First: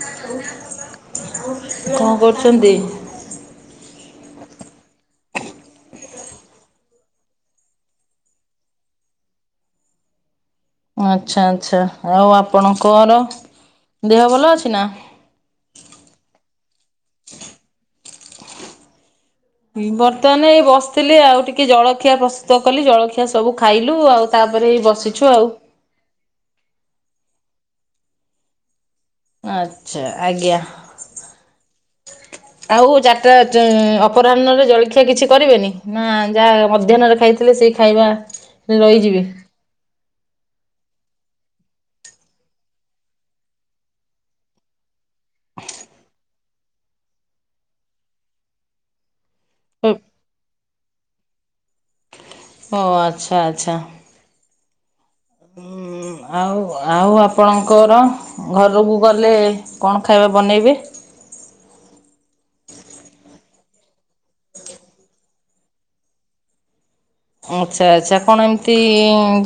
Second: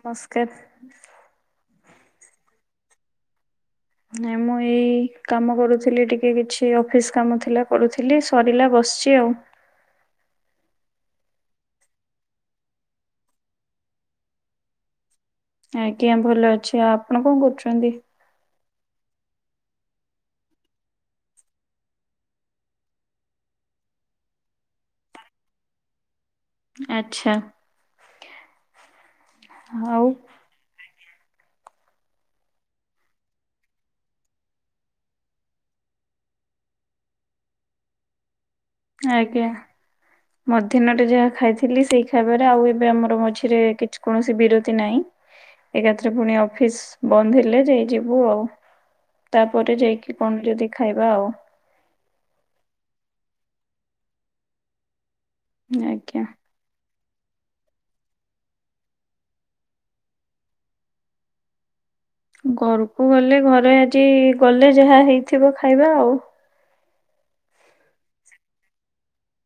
ନମସ୍କାର। କଣ କରୁଚନ୍ତି? ନଁ ମୁଁ ଏଇ କାମ କରୁଥିଲି ଟିକେ କିଛି ଅଫିସ୍ କାମ ଥିଲା କରୁଥିଲି ସରିଲା ବସିଛି ଆଉ। ଆଚ୍ଛା ଆଚ୍ଛା ଆଉ ଆପଣଙ୍କର ଦେହ ଭଲ ଅଛି ନା? ଆଜ୍ଞା ଭଲ ଅଛି ଆ ଆପଣ କଣ କରୁଛନ୍ତି? ବର୍ତ୍ତମାନ ଏଇ ବସିଥିଲି ଆଉ ଟିକେ ଜଳଖିଆ ପ୍ରସ୍ତୁତ କଲି ଜଳଖିଆ ସବୁ ଖାଇଲୁ ଆଉ ତାପରେ ଏଇ ବସିଛୁ ଆଉ ଆଚ୍ଛା ଆଚ୍ଛା ଆଉ ଆଜ୍ଞା ଆଉ ଚାରିଟା ଅପରାହ୍ନରେ ଜଳଖିଆ କିଛି କରିବେନି ନା ଯାହା ମଧ୍ୟାହ୍ନରେ ଖାଇ ଥିଲେ ସେଇ ଖାଇବା ରହିଯିବେ? ଆଜ୍ଞା ମଧ୍ୟା୍ନରେ ଯାହା ଖାଇଥିଲି ସେଇ ଖାଇବାରେ ଆଉ ଏବେ ଆମର ମଝିରେ କିଛି କୌଣସି ବିରତି ନାହିଁ ଏକାଥରେ ପୁଣି ଅଫିସ ବନ୍ଦ ହେଲେ ଯାଇଯିବୁ ଆଉ ତାପରେ ଯାଇକି କଣ ଯଦି ଖାଇବା ଆଉ ଓ ଆଚ୍ଛା ଆଚ୍ଛା ଉ ଆଜ୍ଞା ଆଉ ଆଉ ଆପଣଙ୍କର ଘରକୁ ଗଲେ କଣ ଖାଇବା ବନେଇବେ? ଘରକୁ ଗଲେ ଘରେ ଆଜି ଗଲେ ଯାହା ହେଇଥିବ ଖାଇବା ଆଉ ଆଚ୍ଛା ଆଚ୍ଛା କଣ ଏମିତି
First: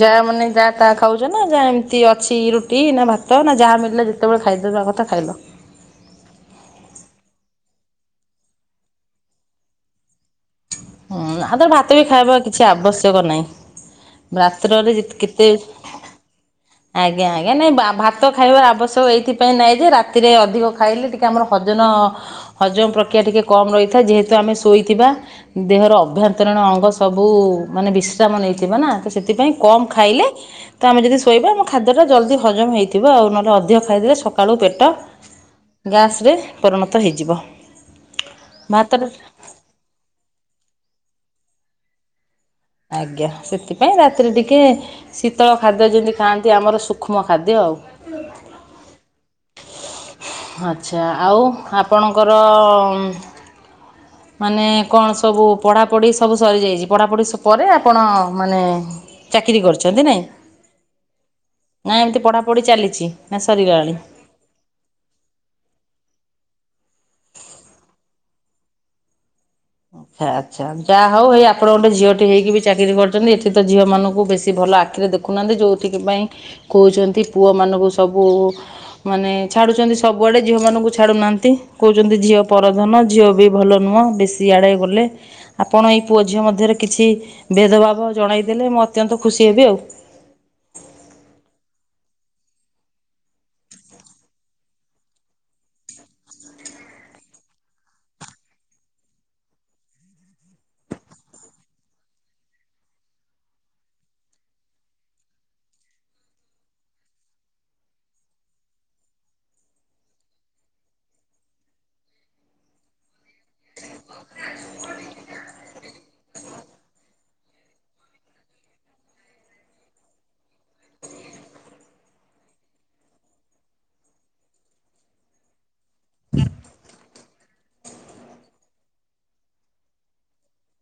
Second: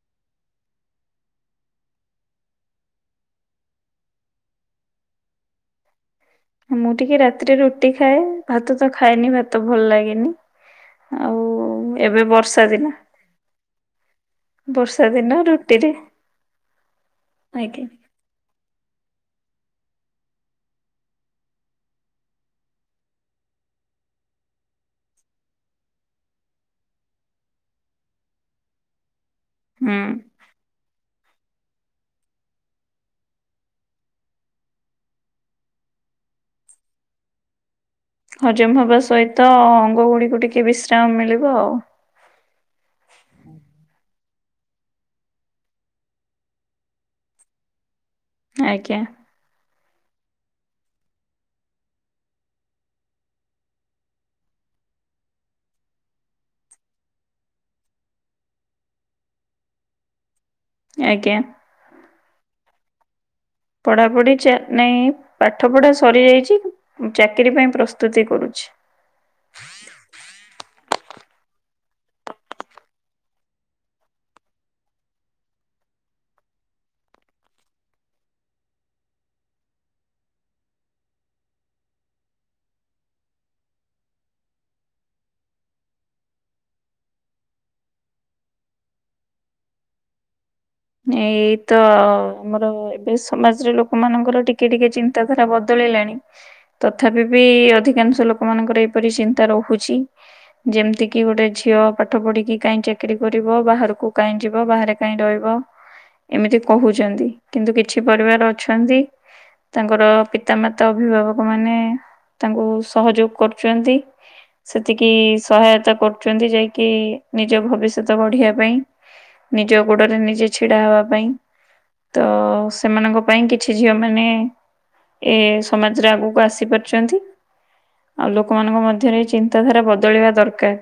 ଯାହା ମାନେ ଯାହା ତାହା ଖାଉଛ ନା ଯାହା ଏମିତି ଅଛି ରୁଟି ନା ଭାତ ତ ନା ଯାହା ମିଳିଲେ ଯେତେବେଳେ ଖାଇଦେବା କଥା ଖାଇଲ। ମୁଁ ଟିକେ ରାତିରେ ରୁଟି ଖାଏ ଭାତ ତ ଖାଏନି ଭାତ ଭଲ ଲାଗେନି ଆଉ ହୁଁ ଆଉ ତ ଭାତ ବି ଏବେ ଖାଇବା କିଛି ବର୍ଷା ଦିନ ଆବଶ୍ୟକ ନାହିଁ। ରାତ୍ରରେ ବର୍ଷା ଦିନ କେତେ ରୁଟିରେ ଆଜ୍ଞା ଆଜ୍ଞା ନାଇଁ ଭ ଭାତ ଖାଇବାର ଆବଶ୍ୟକ ଏଇଥିପାଇଁ ନାହିଁ ଯେ ରାତିରେ ଅଧିକ ଖାଇଲେ ଟିକେ ଆମର ହଜନ ହଜମ ପ୍ରକ୍ରିୟା ଟିକେ କମ ରହିଥାଏ ଯେହେତୁ ଆମେ ଶୋଇଥିବା ଦେହର ଅଭ୍ୟନ୍ତରୀଣ ଅଙ୍ଗ ସବୁ ମାନେ ବିଶ୍ରାମ ନେଇଥିବ ନା ତ ସେଥିପାଇଁ କମ୍ ହୁଁ ଖାଇଲେ ତ ଆମେ ଯଦି ଶୋଇବା ଆମ ଖାଦ୍ୟଟା ଜଲ୍ଦି ହଜମ ହେଇଥିବ ଆଉ ନହେଲେ ଅଧିକ ଖାଇଦେଲେ ସକାଳୁ ପେଟ ଗ୍ୟାସ୍ରେ ପରିଣତ ହେଇଯିବ ହଜମ ହବା ଭାତଟା ସହିତ ଅଙ୍ଗଗୁଡିକୁ ଟିକେ ବିଶ୍ରାମ ମିଳିବ ଆଉ ଆଜ୍ଞା ସେଥିପାଇଁ ରାତି ରାତିରେ ଟିକେ ଶୀତଳ ଖାଦ୍ୟ ଯେମିତି ଖାଆନ୍ତି ଆମର ସୂକ୍ଷ୍ମ ଖାଦ୍ୟ ଆଉ ଆଜ୍ଞା ଆଚ୍ଛା ଆଉ ଆପଣଙ୍କର ମାନେ କଣ ସବୁ ପଢ଼ାପଢ଼ି ସବୁ ସରିଯାଇଛି ପଢ଼ାପଢ଼ି ପରେ ଆପଣ ମାନେ ଚାକିରି କରିଛନ୍ତି ନାଇଁ ଆଜ୍ଞା ନାଇଁ ଏମିତି ପଢ଼ାପଢ଼ି ଚାଲିଛି ନା ସରିଗଲାଣି ପଢ଼ାପଢ଼ ଚା ନାଇଁ ପାଠ ପଢା ସରି ଯାଇଛି ଚାକିରୀ ପାଇଁ ପ୍ରସ୍ତୁତି କରୁଛି ଆ ଆଚ୍ଛା ଯାହା ହଉ ହେଇ ଆପଣ ଗୋଟେ ଝିଅଟି ହେକି ବି ଚାକିରି କରିଛନ୍ତି ଏଠି ତ ଝିଅ ମାନଙ୍କୁ ବେଶୀ ଭଲ ଆଖିରେ ଦେଖ ରଖୁନାହାନ୍ତି ଯେଉଁଥିପାଇଁ କହୁଛନ୍ତି ପୁଅମାନଙ୍କୁ ସବୁ ମାନେ ଛାଡୁଛନ୍ତି ସବୁଆଡେ ଝିଅ ମାନଙ୍କୁ ଛାଡୁନାହାନ୍ତି କହୁଛନ୍ତି ଝିଅ ପରଧନ ଝିଅ ବି ଭଲ ନୁହଁ ବେଶି ଆଡ଼େ ଗଲେ ଆପଣ ଏଇ ପୁଅ ଝିଅ ମଧ୍ୟରେ କିଛି ଭେଦଭାବ ଜଣାଇଦେଲେ ମୁଁ ଅତ୍ୟନ୍ତ ଖୁସି ହେବି ଆଉ ଏଇ ତ ଆମର ଏବେ ସମାଜରେ ଲୋକମାନଙ୍କର ଟିକେ ଟିକେ ତା ଧରା ବଦଳିଲାଣି। ତଥାପି ବି ଅଧିକାଂଶ ଲୋକମାନଙ୍କର ଏପରି ଚିନ୍ତା ରହୁଛି। ଯେମିତିକି ଗୋଟେ ଝିଅ ପାଠ ପଢ଼ିକି କାଇହିଁ ଚାକିର କରିବ ବାହାରକୁ କାଇହିଁ ଯିବ ବାହାରେ କାହିଁ ରହିବ। ଏମିତି କହୁଛନ୍ତି କିନ୍ତୁ କିଛି ପରିବାର ଅଛନ୍ତି। ତାଙ୍କର ପିତାମାତା ଅଭିଭାବକ ମାନେ ତାଙ୍କୁ ସହଯୋଗ କରୁଛନ୍ତି। ସେତିକି ସହାୟତା କରୁଛନ୍ତି ଯାଇକି ନିଜ ଭବିଷ୍ୟତ ବଢିବା ପାଇଁ ନିଜ ଗୋଡରେ ନିଜେ ଛିଡା ହବା ପାଇଁ ତ ସେମାନଙ୍କ ପାଇଁ କିଛି ଝିଅ ମାନେ ଏ ସମାଜରେ ଆଗକୁ ଆସିପାରୁଛନ୍ତି। ଆଉ ଲୋକମାନଙ୍କ ମଧ୍ୟରେ ଏଇ ଚିନ୍ତାଧାରା ବଦଳିବା ଦରକାର।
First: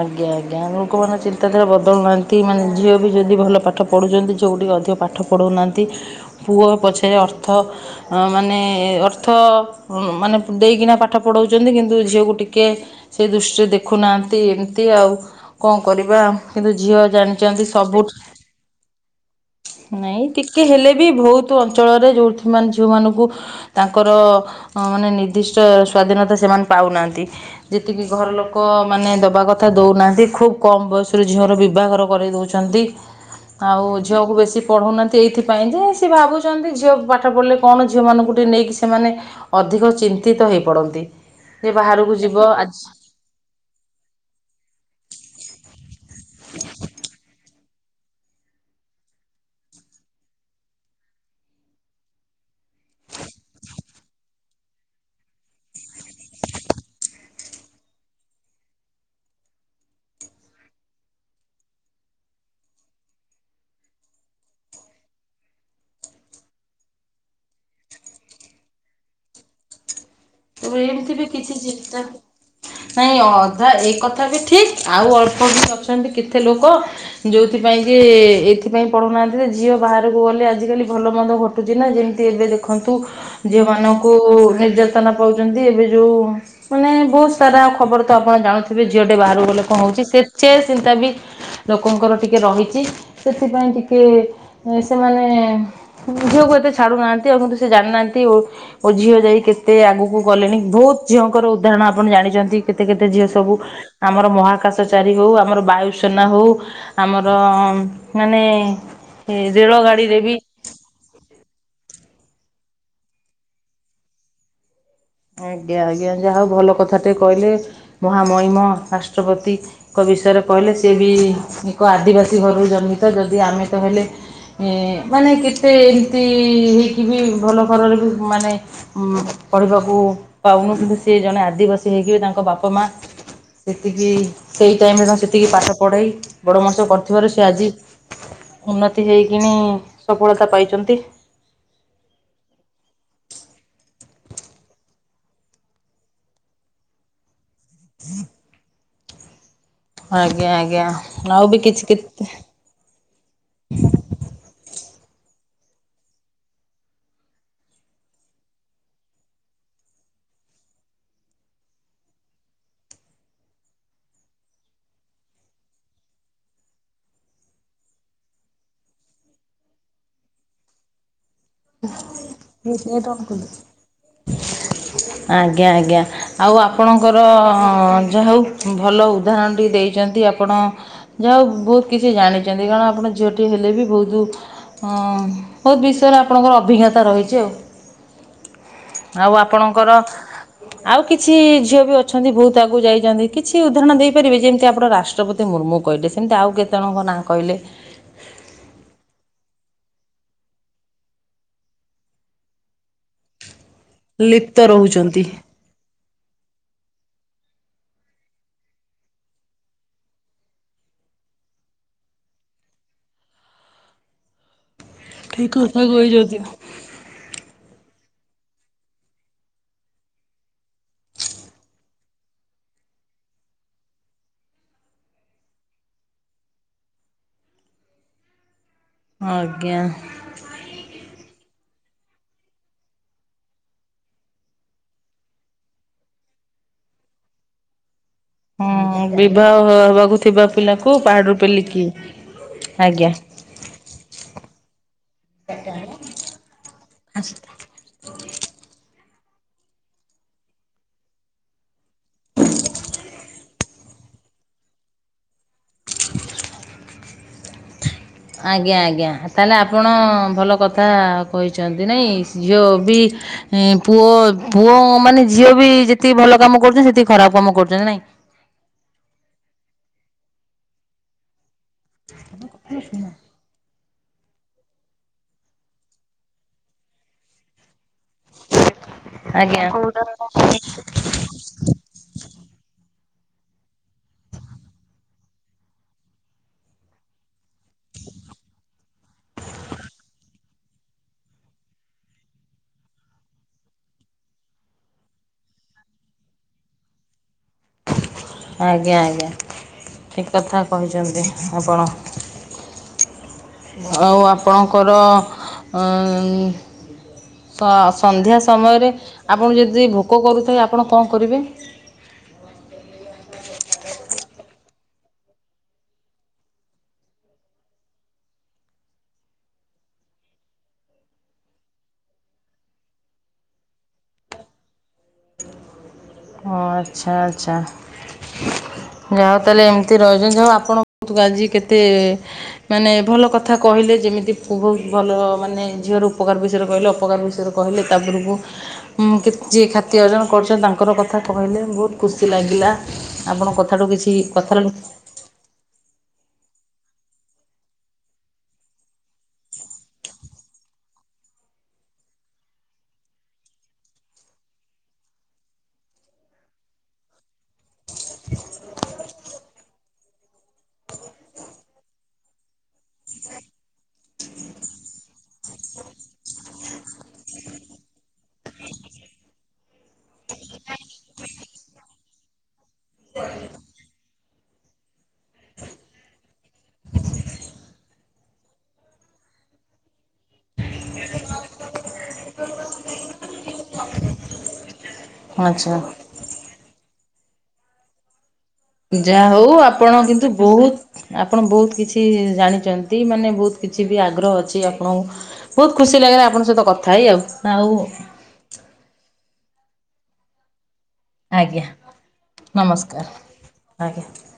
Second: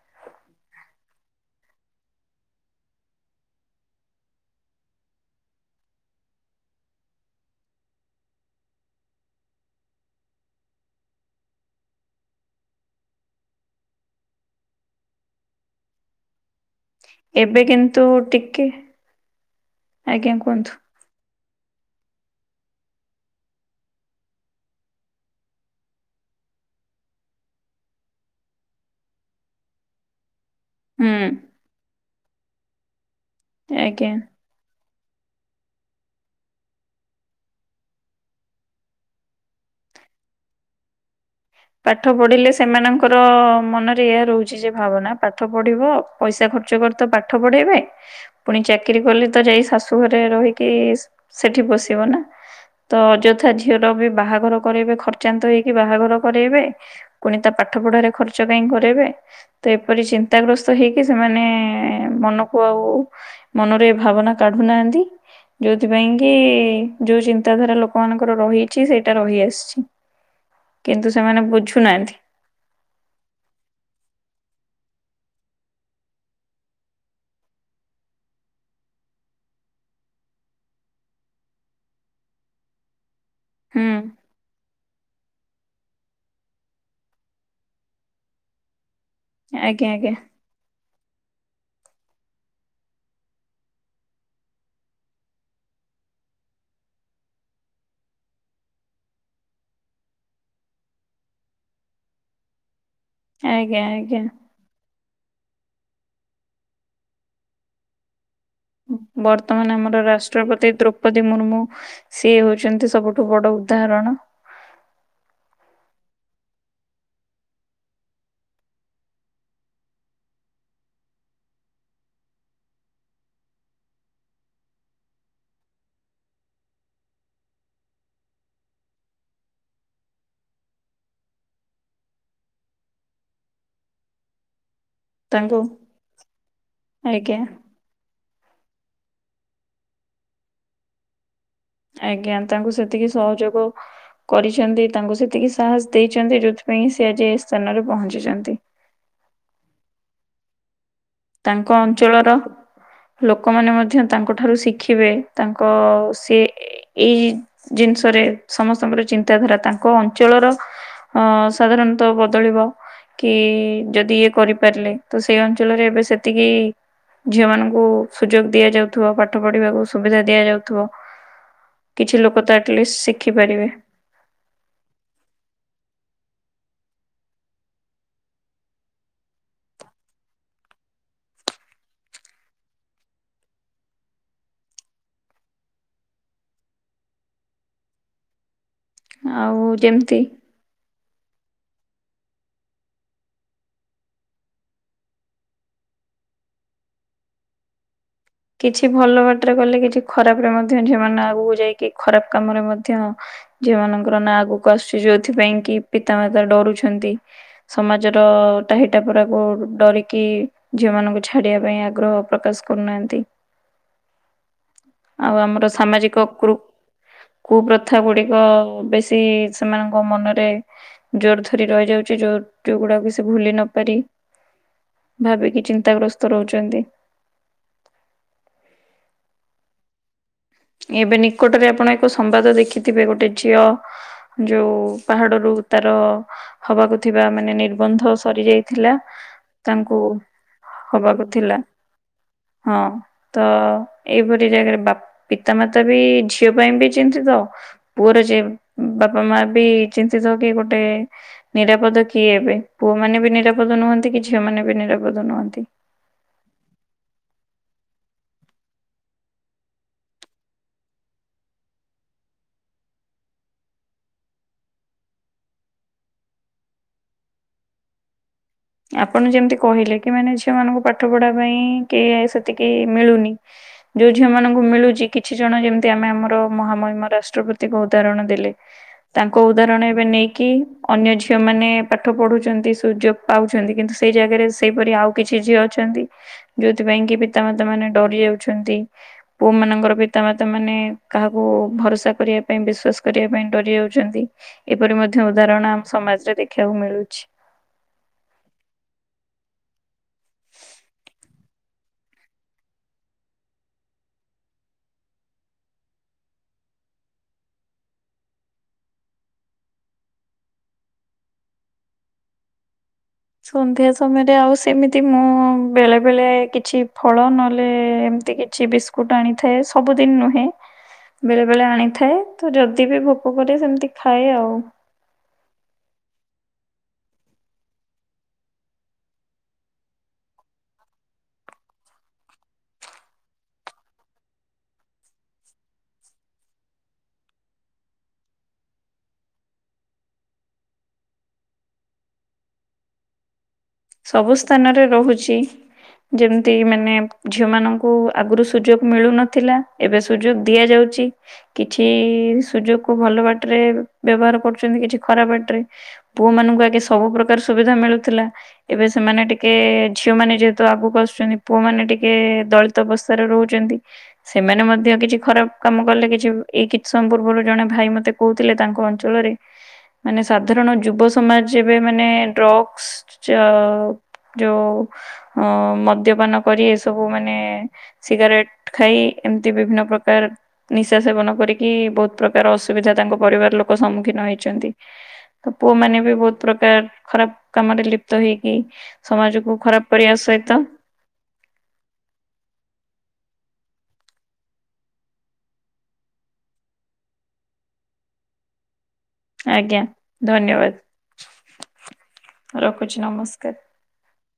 ଆଜ୍ଞା ଆଜ୍ଞା ଲୋକମାନେ ଚିନ୍ତାଧାରା ବଦଳୁନାହାନ୍ତି ମାନେ ଝିଅ ବି ଯଦି ଭଲ ପାଠ ପଢୁଛନ୍ତି ଝିଅ ଟିକେ ଅଧିକ ପାଠ ପଢ଼ୁନାହାନ୍ତି ପୁଅ ପଛରେ ଅର୍ଥ ମାନେ ଅର୍ଥ ମାନେ ଦେଇକିନା ପାଠ ପଢ଼ାଉଛନ୍ତି କିନ୍ତୁ ଝିଅକୁ ଟିକେ ସେ ଦୃଷ୍ଟିରେ ଦେଖୁନାହାନ୍ତି। ଏତି ଏମିତି ଆଉ କଣ କରିବା। କିନ୍ତୁ ଝିଅ ଏବେ ଜାଣିଛନ୍ତି କିନ୍ତୁ ସବୁଠ ଟିକେ ନାଇଁ ଆଜ୍ଞା ଟିକେ କୁହନ୍ତୁ ହେଲେ ବି ବହୁତ ଅଞ୍ଚଳରେ ଯୋଉଥି ଯୋଉ ମାନେ ଝଉମାନଙ୍କୁ ତାଙ୍କର ମାନେ ନିର୍ଦ୍ଦିଷ୍ଟ ସ୍ଵାଧୀନତା ସେମାନେ ପାଉନାହାନ୍ତି। ଯେତିକି ଘର ଲୋକ ମାନେ ଦେବା କଥା ଦଉନାହନ୍ତି ଖୁବ୍ କ ହୁଁ ବୟସରୁ ଝିଅର ବିବାହର କରାଇ ଦେଉଛନ୍ତି। ଆଉ ଆଜ୍ଞା ଝିଅକୁ ବେଶୀ ପଢ଼ଉନାହାନ୍ତି ଏଇଥିପାଇଁ ଯେ ସିଏ ଭାବୁଛନ୍ତି ଝିଅ ପାଠ ପଢ଼ିଲେ କଣ ଝିଅମାନଙ୍କୁ ଟିକେଏ ନେଇକି ସେମାନେ- ଅଧିକ ଚିନ୍ତିତ ହେଇ ପଡନ୍ତି ଯେ ବାହାରକୁ ଯିବ ଆଜି ତାଙ୍କର ମନରେ ଏହାଇ ରହୁଛି ଯେ ଭାବନା ପାଠ ପଢ଼ିବ ପଇସା ଖର୍ଚ୍ଚ କରି ତ ପାଠ ପଢ଼ାଇବେ। ପୁଣି ଚାକିରିୀ କଲେ ତ ଯାଇ ଶାଶୁ ଘରେ ରହିକି ସେଠି ବସିବ ନା। ତ ଅଯଥା ଝିଅର ବି ବାହାଘର କରାଇବେ ଖର୍ଚାନ୍ତ ହେଇକି ବାହାଘର। କରାଇବେ ପୁଣି ତା ପାଠ ପଢ଼ାରେ ଖର୍ଚ କାହିଁ କରାଇବେ? ତ ଏପରି ଚିନ୍ତାଗ୍ରସ୍ତ ହେଇକି ସେମାନେ ମନକୁ ଆଉ। ମନରେ ଭାବନା କାଢୁନାହାନ୍ତି। ଯୋଉଥି ପାଇଁ କି ଯୋଉ ଚିନ୍ତାଧାରା ଲୋକମାନଙ୍କର ରହିଛି ସେଇଟା ରହିଆସିଛି। ତବେ କିନ୍ତୁ ଏମିତି ବି ସେମାନେ କିଛି ଚିନ୍ତା ବୁଝୁନାହାନ୍ତି ନାଇଁ ଅଧା ଏ କଥା ବି ଠିକ ଆଉ ଅଳ୍ପ ବି ଅଛନ୍ତି କେତେ ଲୋକ ଯୋଉଥିପାଇଁ କି ଏଥିପାଇଁ ପଢ଼ୁନାହାନ୍ତି ଝିଅ ବାହାରକୁ ଗଲେ ଆଜିକାଲି ଭଲ ମନ୍ଦ ଚି ନା ଯେମିତି ଏବେ ଦେଖନ୍ତୁ ଝିଅ ହୁଁ। ମାନଙ୍କୁ ନିର୍ଯା ତନା ପାଉଛନ୍ତି ଏବେ ଯୋଉ ମାନେ ବହୁତ ସାରା ଖବର ତ ଆପଣ ଜାଣୁଥି ଥୀବେ ଝିଅ ଟେ ବାହାରୁ ଗଲେ କଁ ଆଜ୍ଞା ହଉଛି ଆଜ୍ଞା ସେ ଚେ ସେ ଚିନ୍ତା ବି। ଲୋକଙ୍କର ଟିକେ ରହିଛି ସେଥିପାଇଁ ଟିକେ ସେମାନେ। ଝୁଅ କୁ ଏତେ ଛାଡୁ ନାହାନ୍ତି ଆଉ କିନ୍ତୁ ସେ ଜାଣୁ ନାହାନ୍ତି ଓ ଝିଅ ଯାଇ କେ କେତେ ଆଗକୁ ଗଲେଣି ବହୁତ ଝିଅଙ୍କର ଉଦାହରଣ ଆପଣ ଜାଣିଛନ୍ତି। କେତେ କେତେ ଝିଅ ସବୁ ଆଜ୍ଞା ଆଜ୍ଞା ଆମର ମହାକାଶ। ଚାରୀ ହେଉ ଆମର ବାୟୁସେନା ହେଉ ଆମର ମାନେ। ରେଳ ବର୍ତ୍ତମାନ ଆମର ଗାଡିରେ ବି ରାଷ୍ଟ୍ରପତି ଦ୍ରୌପ୍ ଦ୍ରୌପଦୀ ମୁର୍ମୁ ସିଏ ହଉଛନ୍ତି ସବୁଠୁ ବଡ ଉଦାହରଣ। ଆଜ୍ଞା ଆଜ୍ଞା ଯାହା ହଉ ଭଲ କଥାଟେ କହିଲେ ମହାମହିମ ରାଷ୍ଟ୍ରପତି। ଙ୍କ ବିଷୟରେ କହିଲେ ସିଏ ବି ଏକ ଆଦିବାସୀ ଘରରୁ ଜନ୍ମିତ ଯଦି ଆମେ ତ ହେଲେ। ଏ ମାନେ କେତେ ଏମିତି ହେଇକି ବି ଭଲ ଘର‌ ରେ ବି ମାନେ। ଉଁ ପଢ଼ିବାକୁ ପାଉନୁ ସେ ଜଣେ ଆଦିବାସୀ ହେଇକି ତାଙ୍କ ବାପା ମା। ସେତିକି ସେଇ ଟାଇମ ରେ ତାଙ୍କୁ ସେତିକି ପାଠ ପଢେଇ ବଡ ମଣିଷ କରିଥିବାରୁ ସେ ଆଜ୍ଞା ଆଜି। ଉନ୍ନତି ହେଇକିନି ସଫଳତା ପାଇଛନ୍ତି। ଆଜ୍ଞା ତାଙ୍କୁ ସେତିକି ସହଯୋଗ। କରିଛନ୍ତି ତାଙ୍କୁ ସେତିକି ସାହସ ଦେଇଛନ୍ତି ଯୋଉଥିପାଇଁ ସେ ଆଜି ଏ ସ୍ଥାନରେ ପହଞ୍ଚିଛନ୍ତି। ଆଜ୍ଞା ଆଜ୍ଞା। ଆଉ ବି ତାଙ୍କ କିଛି ଅଞ୍ଚଳର। ଲୋକମାନେ ମଧ୍ୟ ତାଙ୍କ ଠାରୁ ଶିଖିବେ ତାଙ୍କ ସେ ଏଇ ଜିନିଷରେ ସମସ୍ତଙ୍କର ଚିନ୍ତାଧାରା ତାଙ୍କ ଅଞ୍ଚଳର। ଅ ସାଧାରଣତଃ ବଦଳିବ। କି ଯଦି ଇଏ କରିପାରିଲେ ତ ସେଇ ଅଞ୍ଚଳରେ ଏବେ ସେତିକି। ଝିଅ ମାନଙ୍କୁ ସୁଯୋଗ ଦିଆଯାଉ ଥିବ ପାଠ ପଢ଼ିବାକୁ ସୁବିଧା ଦିଆ ଯାଉଥିବ। କିଛି ଲୋକ ତ ଆଟଲିଷ୍ଟ କେତେ ଶିଖିପାରିବେ। [inaudible] ଆଜ୍ଞା ଆଜ୍ଞା ଆଉ ଆପଣଙ୍କର ଯା ହଉ ଭଲ ଉଦାହରଣ ଟିଏ ଦେଇଛନ୍ତି ଆ ଆପଣ ଯାହା ହଉ ବହୁତ କିଛି ଜାଣିଛନ୍ତି କାରଣ ଆପଣ ଝିଅଟିଏ ହେଲେ ବି ବହୁତ। ହଁ ବହୁତ ବିଷୟରେ ଆପଣଙ୍କର ଅଭିଜ୍ଞତା ରହିଛି ଆଉ। ଆଉ ଆପଣଙ୍କର। ଆଉ କିଛି ଝିଅ ବି ଅଛନ୍ତି ବହୁତ ଆଗକୁ ଯାଇଛନ୍ତି କିଛି ଉଦାହରଣ ଦେଇପାରିବେ ଯେମିତି ଆପଣ ରାଷ୍ ଷ୍ଟ୍ର ପତି ମୁର୍ମୁ କହିଲେ ସେମିତି ଆଉ କେତେ ଜଣଙ୍କ ନାଁ କହିଲେ। କିଛି ଭଲ ବାଟରେ କଲେ କିଛି ଖରାପ ରେ ମଧ୍ୟ ଝିଅମାନେ ଆଗକୁ ଯାଇକି ଖରାପ କାମରେ ମଧ୍ୟ। ଝିଅ ମାନଙ୍କର ନାଁ ଲିପ୍ତ ଆଗକୁ ଆସୁଛି ରହୁଛନ୍ତି ଯୋଉଥିପାଇଁ କି ପିତାମାତା ଡରୁଛନ୍ତି। ସମାଜର ଟାହିଟା ପୁରାକୁ ଡରିକି। ଝିଅ ମାନଙ୍କୁ ଛାଡିବା ପାଇଁ ଆଗ୍ରହ ପ୍ରକାଶ କରୁନାହାନ୍ତି। ଆଉ ଠିକ ଆମର କଥା ସାମାଜିକ କହିଛନ୍ତି। କୃ କୁପ୍ରଥା ଗୁଡିକ ବେଶୀ ସେମାନଙ୍କ ମନରେ। ଜୋର ଧରି ରହିଯାଉଛି ଯୋଉ ଟି ଗୁଡା କୁ ସେ ଭୁଲି ନ ପାରି। ଭାବିକି ଚିନ୍ତାଗ୍ରସ୍ତ ରହୁଛନ୍ତି। ଆଜ୍ଞା। ଏବେ ନିକଟରେ ଆପଣ ଏକ ସମ୍ବାଦ ଦେଖିଥିବେ ଗୋଟେ ଝିଅ। ଯୋଉ ପାହାଡ ରୁ ତାର ହବାକୁ ଥିବା ମାନେ ନିର୍ବନ୍ଧ। ସରି ଯାଇଥିଲା ହଁ ବିବାହ ତାଙ୍କୁ ହେବାକୁ ଥିବା ପିଲାକୁ ହବାକୁ ପାହାଡ଼ରୁ ଥିଲା। ପେଲିକି ହଁ ଆଜ୍ଞା ତ ଏଇପରି ଜାଗାରେ ବାପ୍ ପିତାମାତା ବି ଝିଅ ପାଇଁ ବି ଚିନ୍ତିତ। ପୁଅର ଯେ ବାପା ମା ବି ଚିନ୍ତିତ କି ଗୋଟେ ନିରାପଦ କି କିଏ ଏବେ ପୁଅ ମାନେ ବି ନିରାପଦ ନୁହଁନ୍ତି କି ଝିଅ ମାନେ ବି ନିରାପଦ ନୁହଁନ୍ତି। ଆଜ୍ଞା ଆଜ୍ଞା। ଆ ତାହେଲେ ଆପଣ ଭଲ କଥା କହିଛନ୍ତି ନାଇଁ ଝିଅ ବି ପୁଅ ପୁଅ ମାନେ ଝିଅ ବି ଯେତିକି ଭଲ କାମ କରୁଛନ୍ତି ସେତିକି ଖରାପ କାମ କରୁଛନ୍ତି ନାଇଁ। ଆପଣ ଯେମିତି କହିଲେ କି ମାନେ ଝିଅ ମାନଙ୍କୁ ପାଠ ପଢା ପାଇଁ କି ସେତିକି ମିଳୁନି। ଯୋଉ ଝିଅ ମାନଙ୍କୁ ମିଳୁଛି କିଛି ଜଣ ଯେମିତି ଆମେ ଆମର ମହାମହିମ ରାଷ୍ଟ୍ରପତିଙ୍କ ଉଦାହରଣ ଦେଲେ। [inaudible] ତାଙ୍କ ଉଦାହରଣ ଏବେ ନେଇକି ଅନ୍ୟ ଝିଅ ମାନେ ପାଠ ପଢୁଛନ୍ତି ସୂଜୋ ପାଉଛନ୍ତି କିନ୍ତୁ ସେଇ ଜାଗାରେ ସେଇପରି ଆଉ କିଛି ଝିଅ ଅଛନ୍ତି ଯୋଉଥିପାଇଁ କି ପିତାମାତା ମାନେ ଡରି ଯାଉଛନ୍ତି। ପୁଅ ମାନଙ୍କର ପିତାମାତା ମାନେ କାହାକୁ ଭରସା କରିବା ପାଇଁ ବିଶ୍ୱାସ କରିବା ପାଇଁ ଡରି ଯାଉଛନ୍ତି। ଏପରି ମଧ୍ୟ ଉଦାହରଣ ଆମ ସମାଜରେ ଦେଖିବାକୁ ମିଳୁଛି। ଆଜ୍ଞା ଆଜ୍ଞା ଠିକ କଥା କହିଛନ୍ତି ଆପଣ। ଆଉ ଆପଣଙ୍କର ଅଁ ସ ସନ୍ଧ୍ୟା ସମୟରେ ଆପଣଙ୍କୁ ଯଦି ଭୋକ କରୁଥାଏ ଆପଣ କଣ କରିବେ? ସନ୍ଧ୍ୟା ସମୟରେ ଆଉ ସେମିତି ମୁଁ ବେଳେ ବେଳେ କିଛି ଫଳ ନହେଲେ ଏମିତି କି କିଛି ବିସ୍କୁଟ ଆଣିଥାଏ ସବୁଦିନ ନୁହେଁ। ବେଳେ ବେଳେ ଆଣିଥାଏ ତ ଯଦି ବି ଭୋକ କରେ ସେମିତି ଖାଏ ଆଉ। ହ ଆଚ୍ଛା ଆଚ୍ଛା। ଯାହା ହଉ ତାହେଲେ ଏମିତି ରହିଛନ୍ତି ଯାଉ ଆପଣ ଆଜି କେତେ ମାନେ ଭଲ କଥା କହିଲେ ଯେମିତି ବହୁତ ଭଲ ମାନେ ଝିଅ ର ଉପକାର ବିଷୟରେ କହିଲେ ଅପକାର ବିଷୟରେ କହିଲେ ତା ଉପରକୁ ଯିଏ ଖ୍ୟତି ଅର୍ଜନ କରୁଛନ୍ତି ତାଙ୍କର କଥା କଥା କହିଲେ ବହୁତ ଖୁସି ଲାଗିଲା। ଆପଣଙ୍କ କଥାଠୁ କିଛି ସବୁ କଥାରୁ ସ୍ଥାନରେ ରହୁଛି। ଯେମିତି ମାନେ ଝିଅ ମାନଙ୍କୁ ଆଗରୁ ସୁଯୋଗ ମିଳୁନଥିଲା ଏବେ ସୁଯୋଗ ଦିଆଯାଉଛି। କିଛି ସୁଯୋଗ କୁ ଭଲ ବାଟରେ ବ୍ୟବହାର କରୁଛନ୍ତି କିଛି ଖରାପ ବାଟ ରେ। ପୁଅ ମାନଙ୍କୁ ଆଗେ ସବୁ ପ୍ରକାର ସୁବିଧା ମିଳୁଥିଲା ଏବେ ସେମାନେ ଟିକେ ଝିଅ ମାନେ ଯେହେତୁ ଆଗକୁ ଆସୁଛନ୍ତି ପୁଅମାନେ ଟିକେ ଦଳିତ ଅବସ୍ଥାରେ ରହୁଛନ୍ତି। ସେମାନେ ମଧ୍ୟ କିଛି ଖରାପ କାମ କଲେ କିଛି ଏଇ କିଛି ସମୟ ପୂର୍ବରୁ ଜଣେ ଭାଇ ମତେ କହୁଥିଲେ ତାଙ୍କ ଅଞ୍ଚଳରେ ମାନେ ସାଧାରଣ ଯୁବ ସମାଜ ଏବେ ମାନେ ଡ୍ରଗ୍ସ ଅ ଯୋଉ ଅ ମଦ୍ୟପାନ କରି ଏସବୁ ମାନେ ସିଗାରେଟ ଖାଇ ଏମିତି ବିଭିନ୍ନ ପ୍ରକାର ନିଶା ସେବନ କରିକି ବହୁତ ପ୍ରକାର ଅସୁବିଧା ତାଙ୍କ ପରିବାର ଲୋକ ସମ୍ମୁଖୀନ ହେଇଛନ୍ତି। ତ ଆଚ୍ଛା ପୁଅ ମାନେ ବି ବହୁତ ପ୍ରକାର ଖରାପ କାମରେ ଲିପ୍ ପ୍ତ ହେଇକି ଯାହା ହଉ ସମାଜକୁ ଆପଣ ଖରାପ କରିବା କିନ୍ତୁ ସହିତ ବହୁତ ଆପଣ ବହୁତ କିଛି ଜାଣିଛନ୍ତି ମାନେ ବହୁତ କିଛି ବି ଆଗ୍ରହ ଅଛି ଆପଣଙ୍କୁ ବହୁତ ଖୁସି ଲାଗିଲା ଆପଣଙ୍କ ସହିତ କଥା ହେଇ ଆଉ ଆଉ ଆଜ୍ଞା ଧନ୍ୟବାଦ। ଆଜ୍ଞା ନମସ୍କାର ଆଜ୍ଞା।